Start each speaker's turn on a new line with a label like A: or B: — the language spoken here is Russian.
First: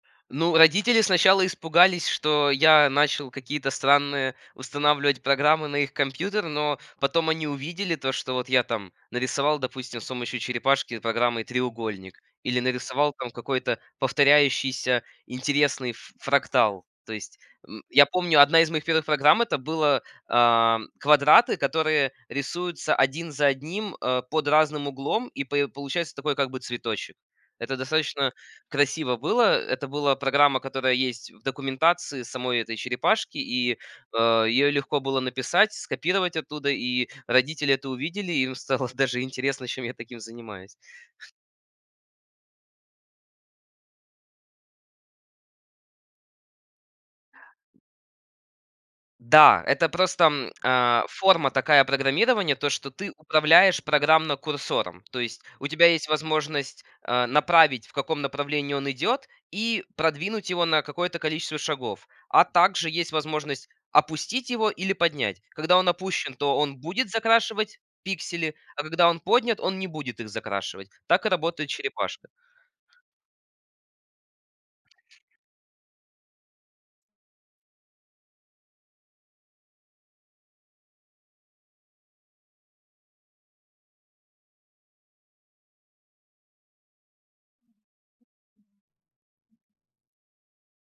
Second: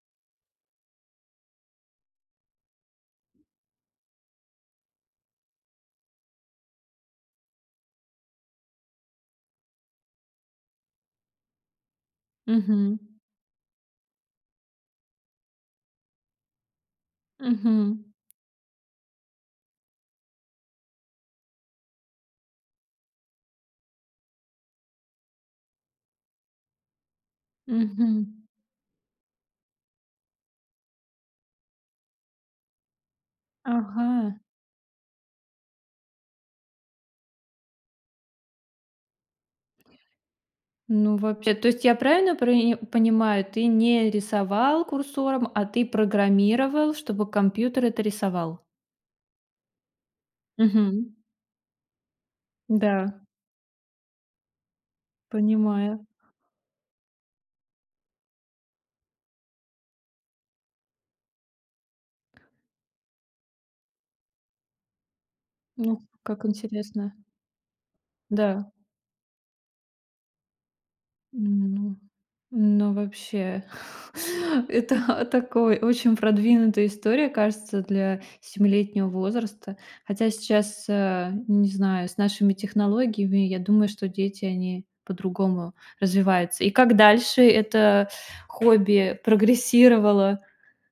A: Ну, родители сначала испугались, что я начал какие-то странные устанавливать программы на их компьютер. Но потом они увидели то, что вот я там нарисовал, допустим, с помощью черепашки программой треугольник или
B: Мгм.
A: нарисовал там какой-то повторяющийся интересный ф фрактал. То есть, м,
B: Мгм.
A: я помню, одна из моих первых программ- это было, ам, квадраты, которые рисуются один за одним, а, под разным углом, и п получается такой как бы цветочек. Это достаточно
B: Мгм.
A: красиво было. Это была программа, которая есть в документации самой этой черепашки, и, э,
B: Ага.
A: её легко было написать, скопировать оттуда. И родители это увидели, им стало даже интересно, чем я таким занимаюсь.
B: Ну, вообще, то есть я правильно прои понимаю, ты не рисовал курсором, а ты программировал, чтобы компьютер это рисовал?
A: Да, это просто, м, а,
B: Мгм.
A: форма такая программирования, то, что ты
B: Да.
A: управляешь программно курсором. То есть у тебя
B: Понимаю.
A: есть возможность, а, направить, в каком направлении он идёт, и продвинуть его на какое-то количество шагов. А также есть возможность опустить его или поднять. Когда он
B: Ну,
A: опущен,
B: как
A: то он будет
B: интересно.
A: закрашивать пиксели.
B: Да.
A: А когда он поднят, он не будет их закрашивать. Так и работает
B: М, ну.
A: черепашка.
B: Ну, вообще. Это, а, такой очень продвинутая история, кажется, для семилетнего возраста. Хотя сейчас, а, не знаю, с нашими технологиями, я думаю, что дети, они по-другому развиваются. И как дальше это хобби прогрессировало?